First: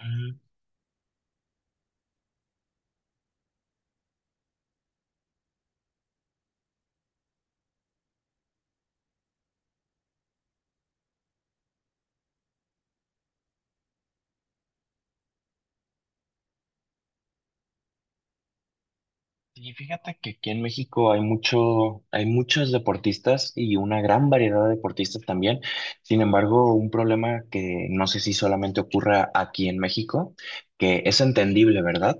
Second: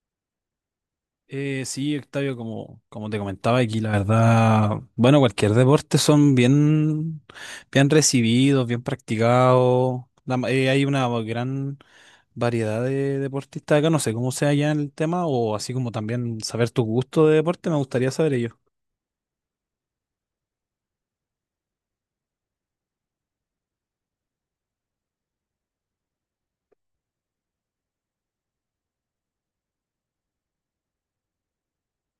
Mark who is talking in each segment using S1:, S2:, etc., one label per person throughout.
S1: Mm.
S2: Sí, Octavio, como te comentaba aquí, la verdad, bueno, cualquier deporte son bien, bien recibidos, bien practicados. Hay una gran variedad de deportistas acá, no sé cómo sea ya en el tema, o así como también saber tu gusto de deporte, me gustaría saber ello.
S1: Y fíjate que aquí en México hay mucho, hay muchos deportistas y una gran variedad de deportistas también. Sin embargo, un problema que no sé si solamente ocurra aquí en México, que es entendible, ¿verdad?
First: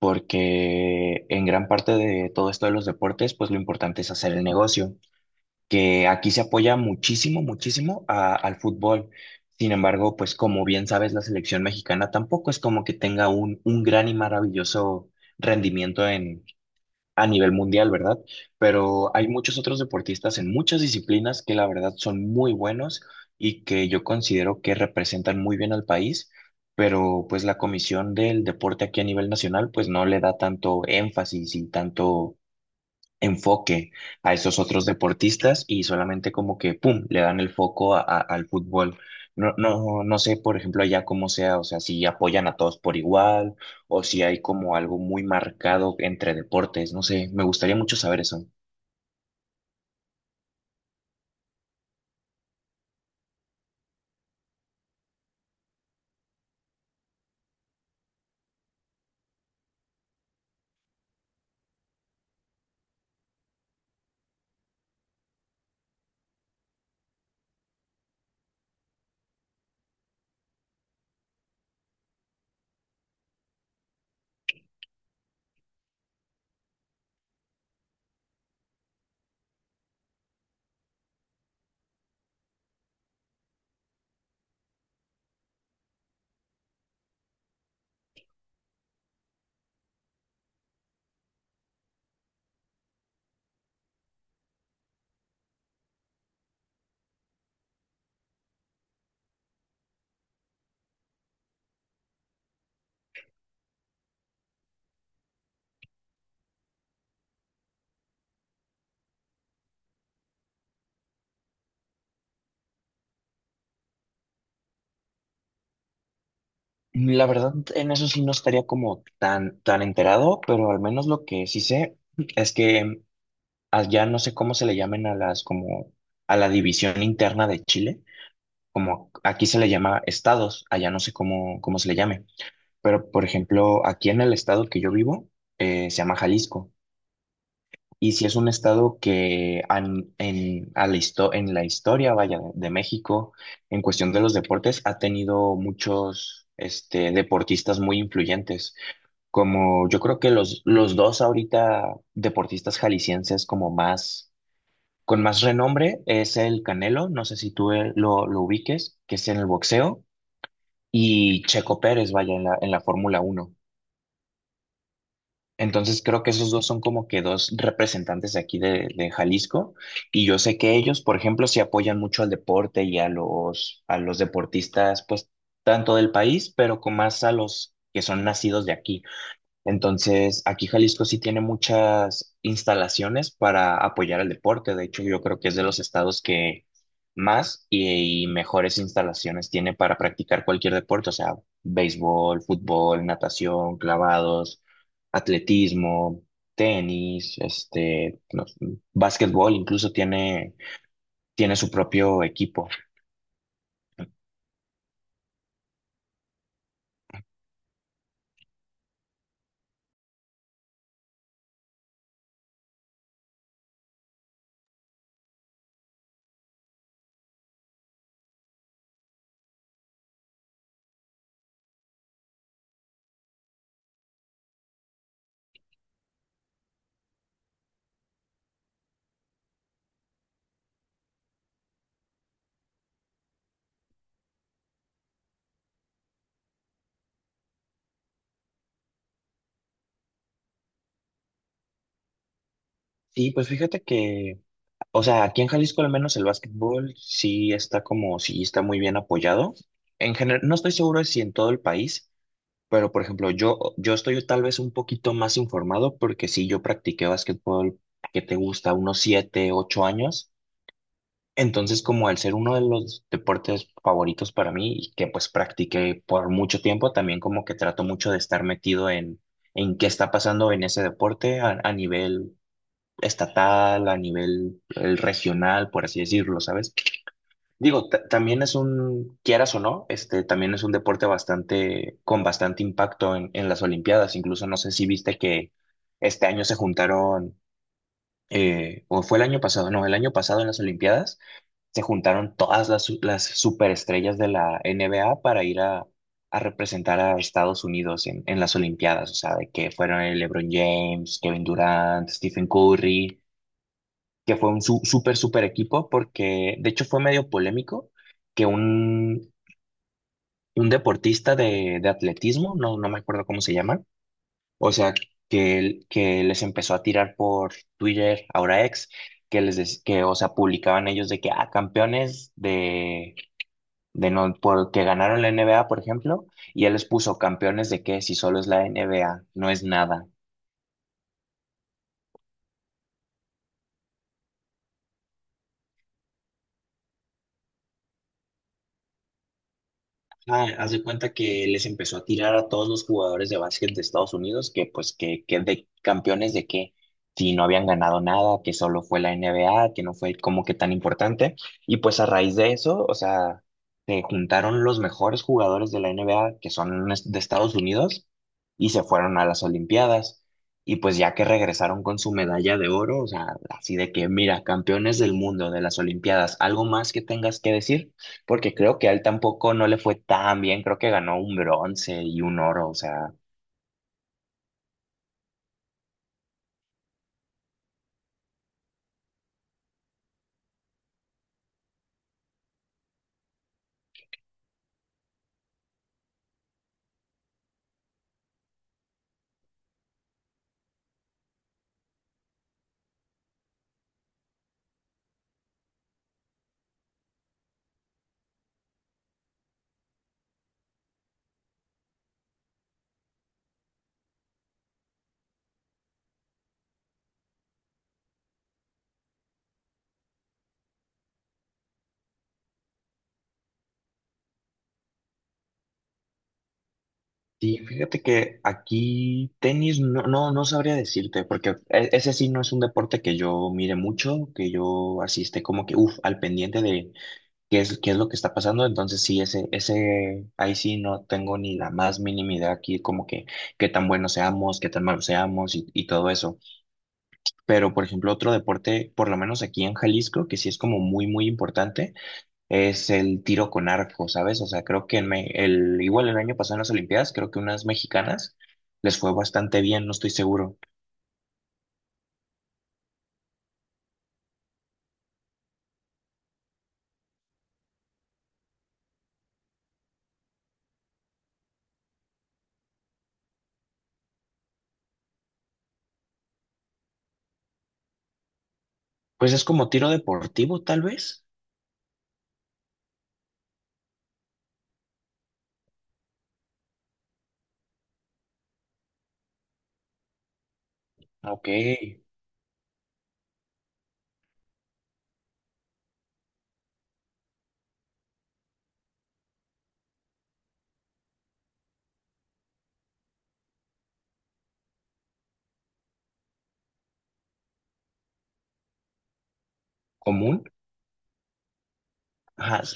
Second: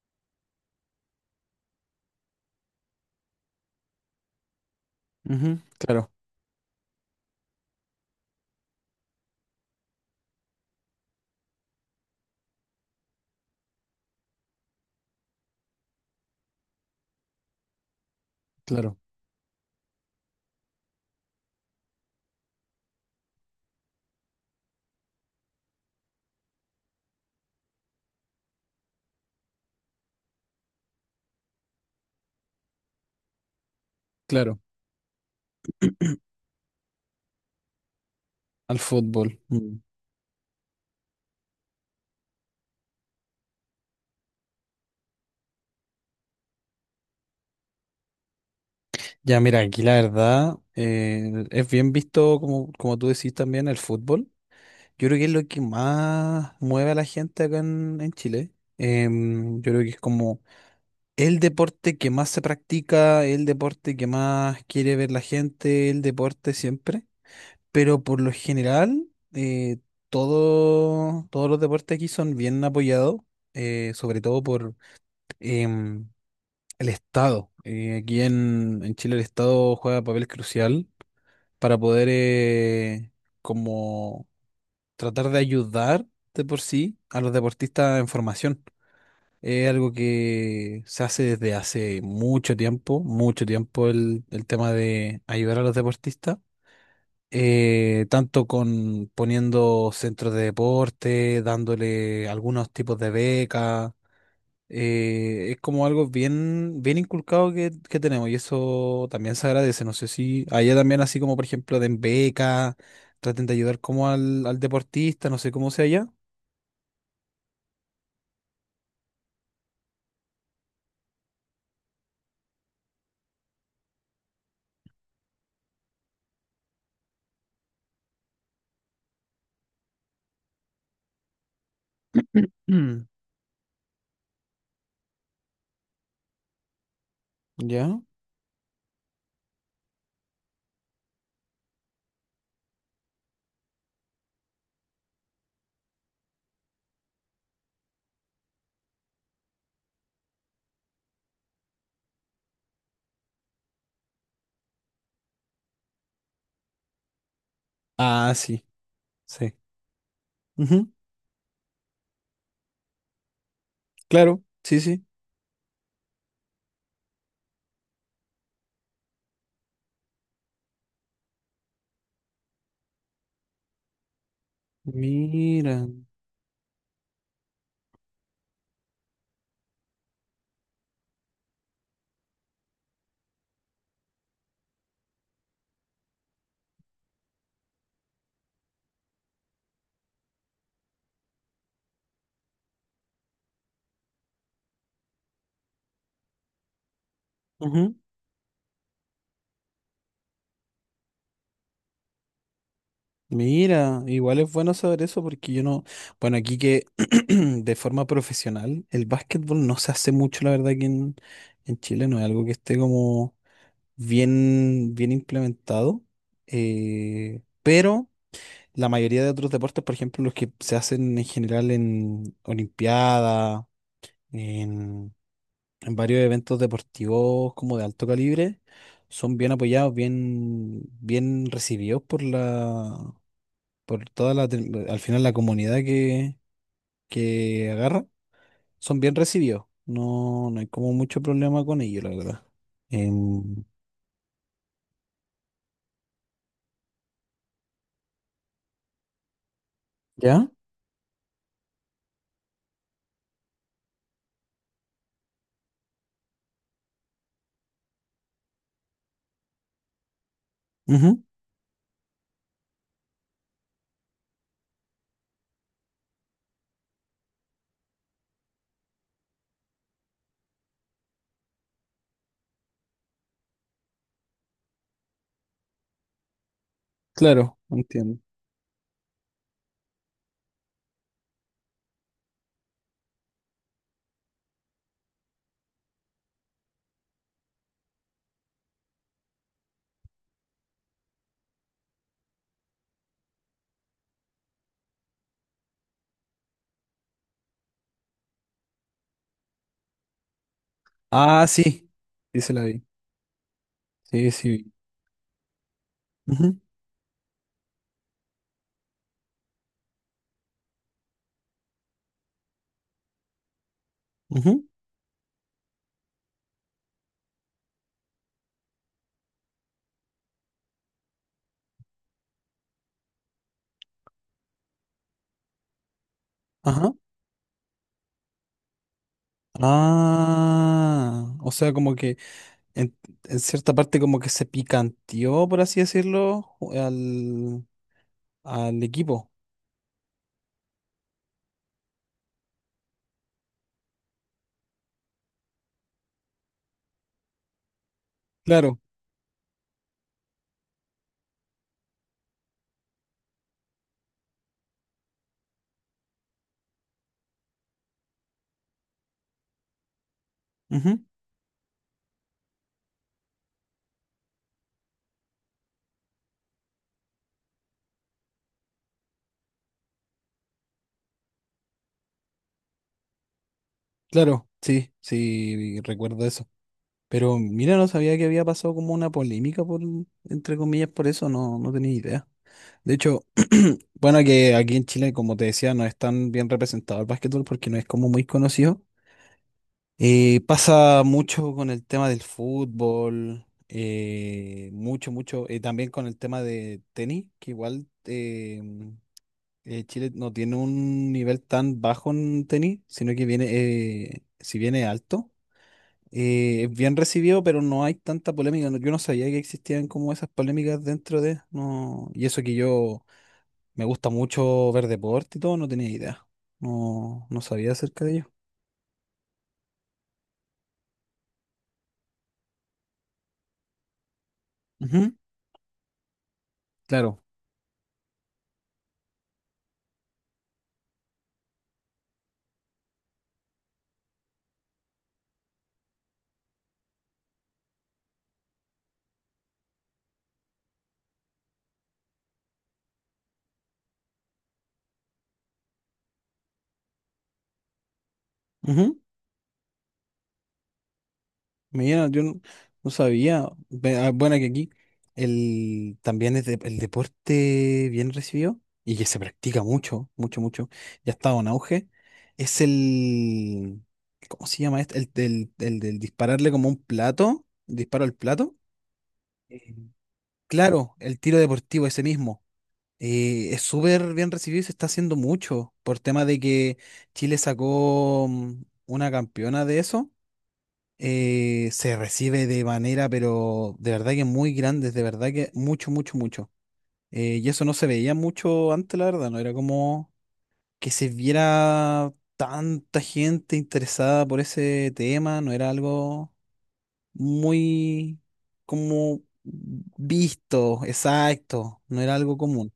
S1: Porque en gran parte de todo esto de los deportes, pues lo importante es hacer el negocio,
S2: Ujú.
S1: que
S2: Claro,
S1: aquí se apoya muchísimo, muchísimo a- al fútbol. Sin embargo, pues como bien sabes, la selección mexicana tampoco es como que tenga un gran y maravilloso rendimiento a nivel mundial, ¿verdad?
S2: claro,
S1: Pero hay muchos otros deportistas en muchas disciplinas que la verdad son muy buenos y que yo considero que representan muy bien al país, pero pues la Comisión del Deporte aquí a nivel nacional pues no le da tanto énfasis y tanto enfoque a esos
S2: claro,
S1: otros deportistas y solamente como que, ¡pum!, le dan el foco a- al
S2: al
S1: fútbol.
S2: fútbol.
S1: No,
S2: Mm.
S1: no, no sé, por ejemplo, allá cómo sea, o sea, si apoyan a todos por igual o si hay como algo muy marcado entre deportes, no sé, me gustaría mucho saber eso.
S2: Ya, mira, aquí la verdad es bien visto, como, como tú decís también, el fútbol. Yo creo que es lo que más mueve a la gente acá en Chile. Yo creo que es como el deporte que más se practica, el deporte que más quiere ver la gente, el deporte siempre. Pero por lo general, eh, todos los deportes aquí son bien apoyados, sobre todo por em, el Estado. Aquí en Chile el Estado juega papel crucial para poder como tratar de ayudar de por sí a los deportistas en formación. Es algo que se hace desde hace mucho tiempo el tema de ayudar a los deportistas, tanto con poniendo centros de deporte, dándole algunos tipos de becas. Es como algo bien, bien inculcado que tenemos y eso también se agradece. No sé si allá también así como por ejemplo den becas, traten de ayudar como al deportista, no sé cómo sea allá.
S1: La verdad, en eso sí no estaría como tan, tan enterado, pero al menos lo que sí sé es que allá no sé cómo se le llamen a las como a la división interna de Chile, como aquí se le llama estados, allá no sé cómo, cómo se le llame,
S2: Mm.
S1: pero por ejemplo, aquí en el estado que yo vivo, se llama Jalisco,
S2: ¿Ya?
S1: y si es un estado que an- en, a la histo- en la historia, vaya, de México, en cuestión de los deportes, ha tenido muchos este, deportistas muy influyentes, como yo creo que los dos ahorita deportistas jaliscienses como más... Con más renombre es el Canelo, no sé si tú
S2: Ah,
S1: lo
S2: sí,
S1: ubiques, que es en el
S2: sí.
S1: boxeo,
S2: Ujú.
S1: y Checo Pérez, vaya, en la Fórmula Uno.
S2: Claro, sí, sí.
S1: Entonces creo que esos dos son como que dos representantes de aquí de Jalisco, y yo sé que ellos, por ejemplo, sí apoyan mucho al deporte y a los deportistas, pues
S2: Mira.
S1: tanto del país, pero con más a los que son nacidos de aquí. Entonces, aquí Jalisco sí tiene muchas instalaciones para apoyar al deporte. De hecho, yo creo que es de los estados que más y mejores instalaciones tiene para practicar cualquier deporte, o sea, béisbol, fútbol, natación, clavados, atletismo, tenis,
S2: Ujú.
S1: este, no sé, básquetbol, incluso tiene, tiene su propio equipo.
S2: Mira, igual es bueno saber eso porque yo no, bueno, aquí que de forma profesional, el básquetbol no se hace mucho, la verdad, aquí en Chile, no es algo que esté como bien, bien implementado, pero la mayoría de otros deportes, por ejemplo, los que se hacen en general en Olimpiada, en varios eventos deportivos como de alto calibre, son bien apoyados, bien, bien recibidos por la, por toda la, al final la comunidad que agarra, son bien recibidos. No, no hay como mucho problema con ellos, la verdad.
S1: Sí, pues
S2: Em,
S1: fíjate que, o sea, aquí en Jalisco al menos el básquetbol sí está como, sí está muy bien apoyado. En general,
S2: ¿Ya?
S1: no estoy seguro de si en todo el país, pero por ejemplo, yo estoy tal vez un poquito más informado porque sí, yo practiqué básquetbol que te gusta unos siete, ocho años.
S2: Ujú.
S1: Entonces, como al ser uno de los deportes favoritos para mí y que pues practiqué por mucho tiempo, también como que trato mucho de estar metido en qué está pasando en ese deporte a nivel estatal, a nivel regional, por así decirlo, ¿sabes?
S2: Claro,
S1: Digo, ta-
S2: entiendo.
S1: también es un, quieras o no, este, también es un deporte bastante, con bastante impacto en las Olimpiadas. Incluso no sé si viste que este año se juntaron, o fue el año pasado, no, el año pasado en las Olimpiadas se juntaron todas las, su- las superestrellas de la NBA para ir a representar a Estados Unidos en las Olimpiadas. O sea, de que fueron el LeBron James, Kevin
S2: Ah, sí,
S1: Durant,
S2: sí
S1: Stephen
S2: se la vi.
S1: Curry,
S2: Sí,
S1: que
S2: sí
S1: fue un
S2: vi.
S1: su- súper, súper equipo, porque
S2: Ujú,
S1: de hecho fue medio polémico que un deportista de atletismo, no, no me acuerdo cómo se llama,
S2: ujú.
S1: o sea, que, él- que les empezó a tirar por Twitter, ahora ex, que les des- que, o sea, publicaban ellos de que, ah, campeones de no, porque ganaron la NBA, por ejemplo, y él les
S2: Ajá.
S1: puso campeones de que si solo es la NBA, no es nada.
S2: Ah, o sea, como que en, en cierta parte como que se picanteó, por así decirlo, al, al equipo.
S1: Ah, haz de cuenta que les empezó a tirar a todos los jugadores de básquet de Estados Unidos que pues que de campeones de que si no habían ganado nada, que
S2: Claro,
S1: solo fue la NBA, que no fue como que tan importante. Y pues a raíz de eso, o sea, se juntaron los mejores jugadores de la NBA que son es- de Estados Unidos y se fueron a las Olimpiadas. Y pues
S2: ujú,
S1: ya que regresaron con su medalla de oro, o sea, así de que mira, campeones del mundo de las Olimpiadas, ¿algo más que tengas que decir? Porque creo que a él tampoco no le fue tan bien, creo que ganó un bronce y un oro, o sea,
S2: claro, sí, sí, recuerdo eso. Pero mira, no sabía que había pasado como una polémica por, entre comillas, por eso, no, no tenía idea. De hecho, bueno, que aquí en Chile, como te decía, no es tan bien representado el básquetbol porque no es como muy conocido. Pasa mucho con el tema del fútbol, mucho, mucho. También con el tema de tenis, que igual Chile no tiene un nivel tan bajo en tenis, sino que viene, si viene alto, es bien recibido, pero no hay tanta polémica. Yo no sabía que existían como esas polémicas dentro de, no, y eso que yo me gusta mucho ver deporte y todo, no tenía idea. No, no
S1: sí,
S2: sabía
S1: fíjate
S2: acerca de ello.
S1: que aquí tenis no, no, no sabría decirte, porque e- ese sí no es un deporte que yo mire mucho, que yo
S2: Ujú,
S1: asiste como que, uff, al pendiente de
S2: claro.
S1: qué es lo que está pasando, entonces sí, ese, ahí sí no tengo ni la más mínima idea aquí, como que qué tan buenos seamos, qué tan malos seamos y todo eso. Pero, por ejemplo, otro deporte, por lo menos aquí en Jalisco, que sí es como muy, muy importante, es el tiro con arco, ¿sabes? O sea, creo que en me- el, igual el año pasado en las Olimpiadas, creo que unas mexicanas les fue bastante bien, no estoy seguro.
S2: Mira, yo no, no sabía. Bueno, que aquí el, también es el deporte bien recibido y que se practica mucho, mucho, mucho. Ya ha estado en auge. Es el, ¿cómo se llama este? El, del dispararle como un plato, disparo al plato.
S1: Pues es como
S2: Eh,
S1: tiro deportivo, tal
S2: Claro, el
S1: vez.
S2: tiro deportivo, ese mismo. Es súper bien recibido y se está haciendo mucho por tema de que Chile sacó mm, una campeona de eso
S1: Ok,
S2: se recibe de manera, pero de verdad que muy grande, de verdad que mucho, mucho, mucho. Y eso no se veía mucho antes, la verdad, no era como que se viera tanta gente interesada por ese tema, no era algo muy como
S1: común.
S2: visto, exacto, no era algo
S1: Ajá.
S2: común.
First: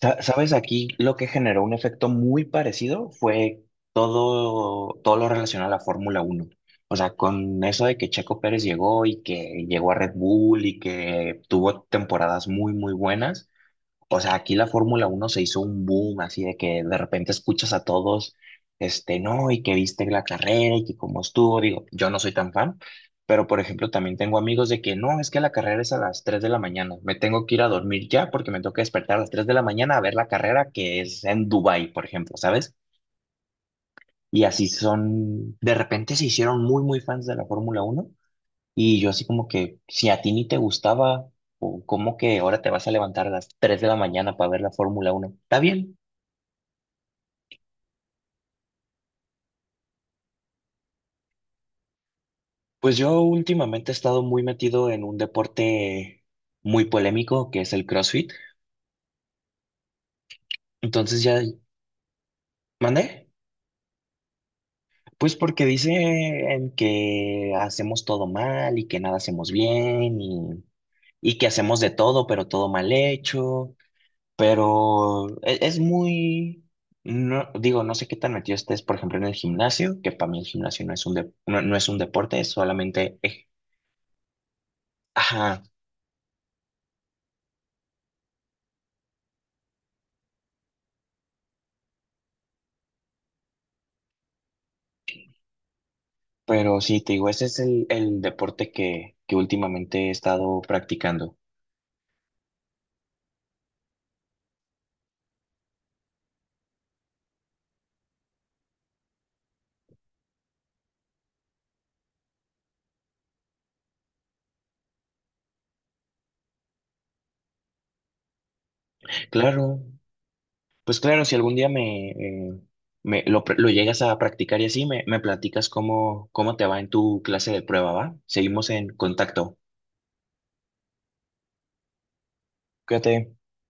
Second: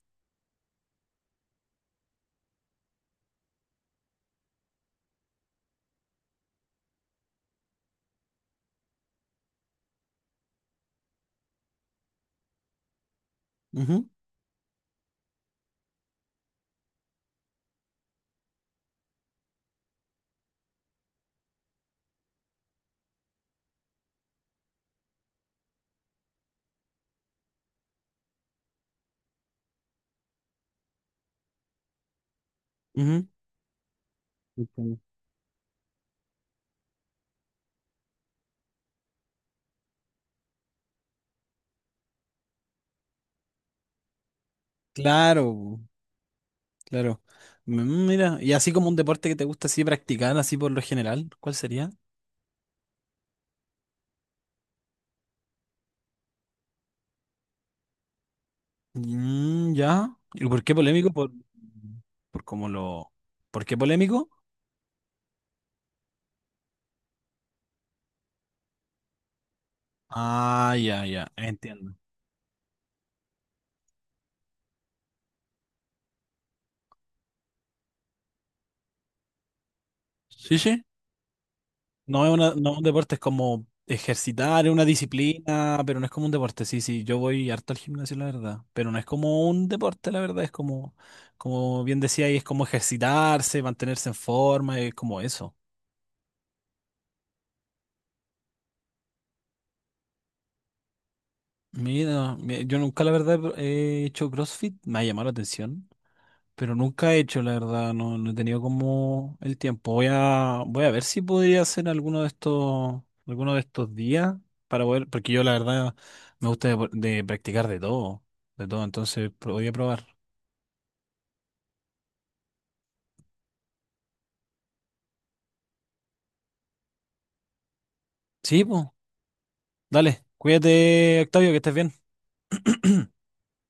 S1: Sa- ¿Sabes? Aquí lo que generó un efecto muy parecido fue todo, todo lo relacionado a la Fórmula uno. O sea, con eso de que Checo Pérez llegó y que llegó a Red Bull y que tuvo temporadas muy, muy buenas.
S2: Ujú,
S1: O sea, aquí la Fórmula Uno se hizo un boom, así de que de repente escuchas a todos, este, no, y que viste la carrera y que cómo estuvo. Digo, yo no soy tan fan, pero por ejemplo, también tengo amigos de que no, es que la carrera es a las 3 de la mañana, me tengo que ir a dormir ya porque me toca despertar a las 3 de la mañana a ver la carrera que es en Dubái, por ejemplo, ¿sabes?
S2: ujú.
S1: Y así
S2: Entiendo.
S1: son, de repente se hicieron muy, muy fans de la Fórmula Uno. Y yo así como que, si a ti ni te gustaba, o ¿cómo que ahora te vas a levantar a las 3 de la mañana para ver la Fórmula uno? Está
S2: Claro,
S1: bien.
S2: claro. Mm. Mira, y así como un deporte que te gusta así practicar, así por lo general, ¿cuál sería?
S1: Pues yo últimamente he estado muy metido en un deporte muy polémico que es el CrossFit.
S2: Mm, ya. ¿Y por qué polémico?
S1: Entonces ya
S2: Por cómo lo.
S1: mandé.
S2: ¿Por qué polémico?
S1: Pues porque dicen que hacemos todo mal y que nada hacemos bien
S2: Ah, ya, ya.
S1: y que hacemos de
S2: Entiendo.
S1: todo, pero todo mal hecho. Pero e- es, muy, no, digo, no sé qué tan metido estés, por ejemplo, en el gimnasio, que para mí el
S2: Sí, sí.
S1: gimnasio no es un, dep- no, no es un
S2: No es
S1: deporte, es
S2: una, no es un deporte,
S1: solamente...
S2: es como ejercitar, es una
S1: Ajá,
S2: disciplina, pero no es como un deporte. Sí, sí, yo voy harto al gimnasio, la verdad. Pero no es como un deporte, la verdad. Es como, como bien decía ahí, es como ejercitarse, mantenerse en forma, es como eso.
S1: pero sí, te digo, ese es el deporte que últimamente he estado practicando.
S2: Mira, yo nunca la verdad he hecho CrossFit, me ha llamado la atención. Pero nunca he hecho, la verdad, no, no he tenido como el tiempo. Voy a ver si podría hacer alguno de estos días para poder, porque yo la verdad me gusta de practicar de todo, entonces
S1: Claro,
S2: voy a probar.
S1: pues claro, si algún día me, me lo, pr- lo llegas a practicar y así, me platicas cómo, cómo te va en tu clase de prueba, ¿va?
S2: Sí,
S1: Seguimos
S2: pues,
S1: en contacto.
S2: dale, cuídate, Octavio, que estés bien.
S1: Cuídate.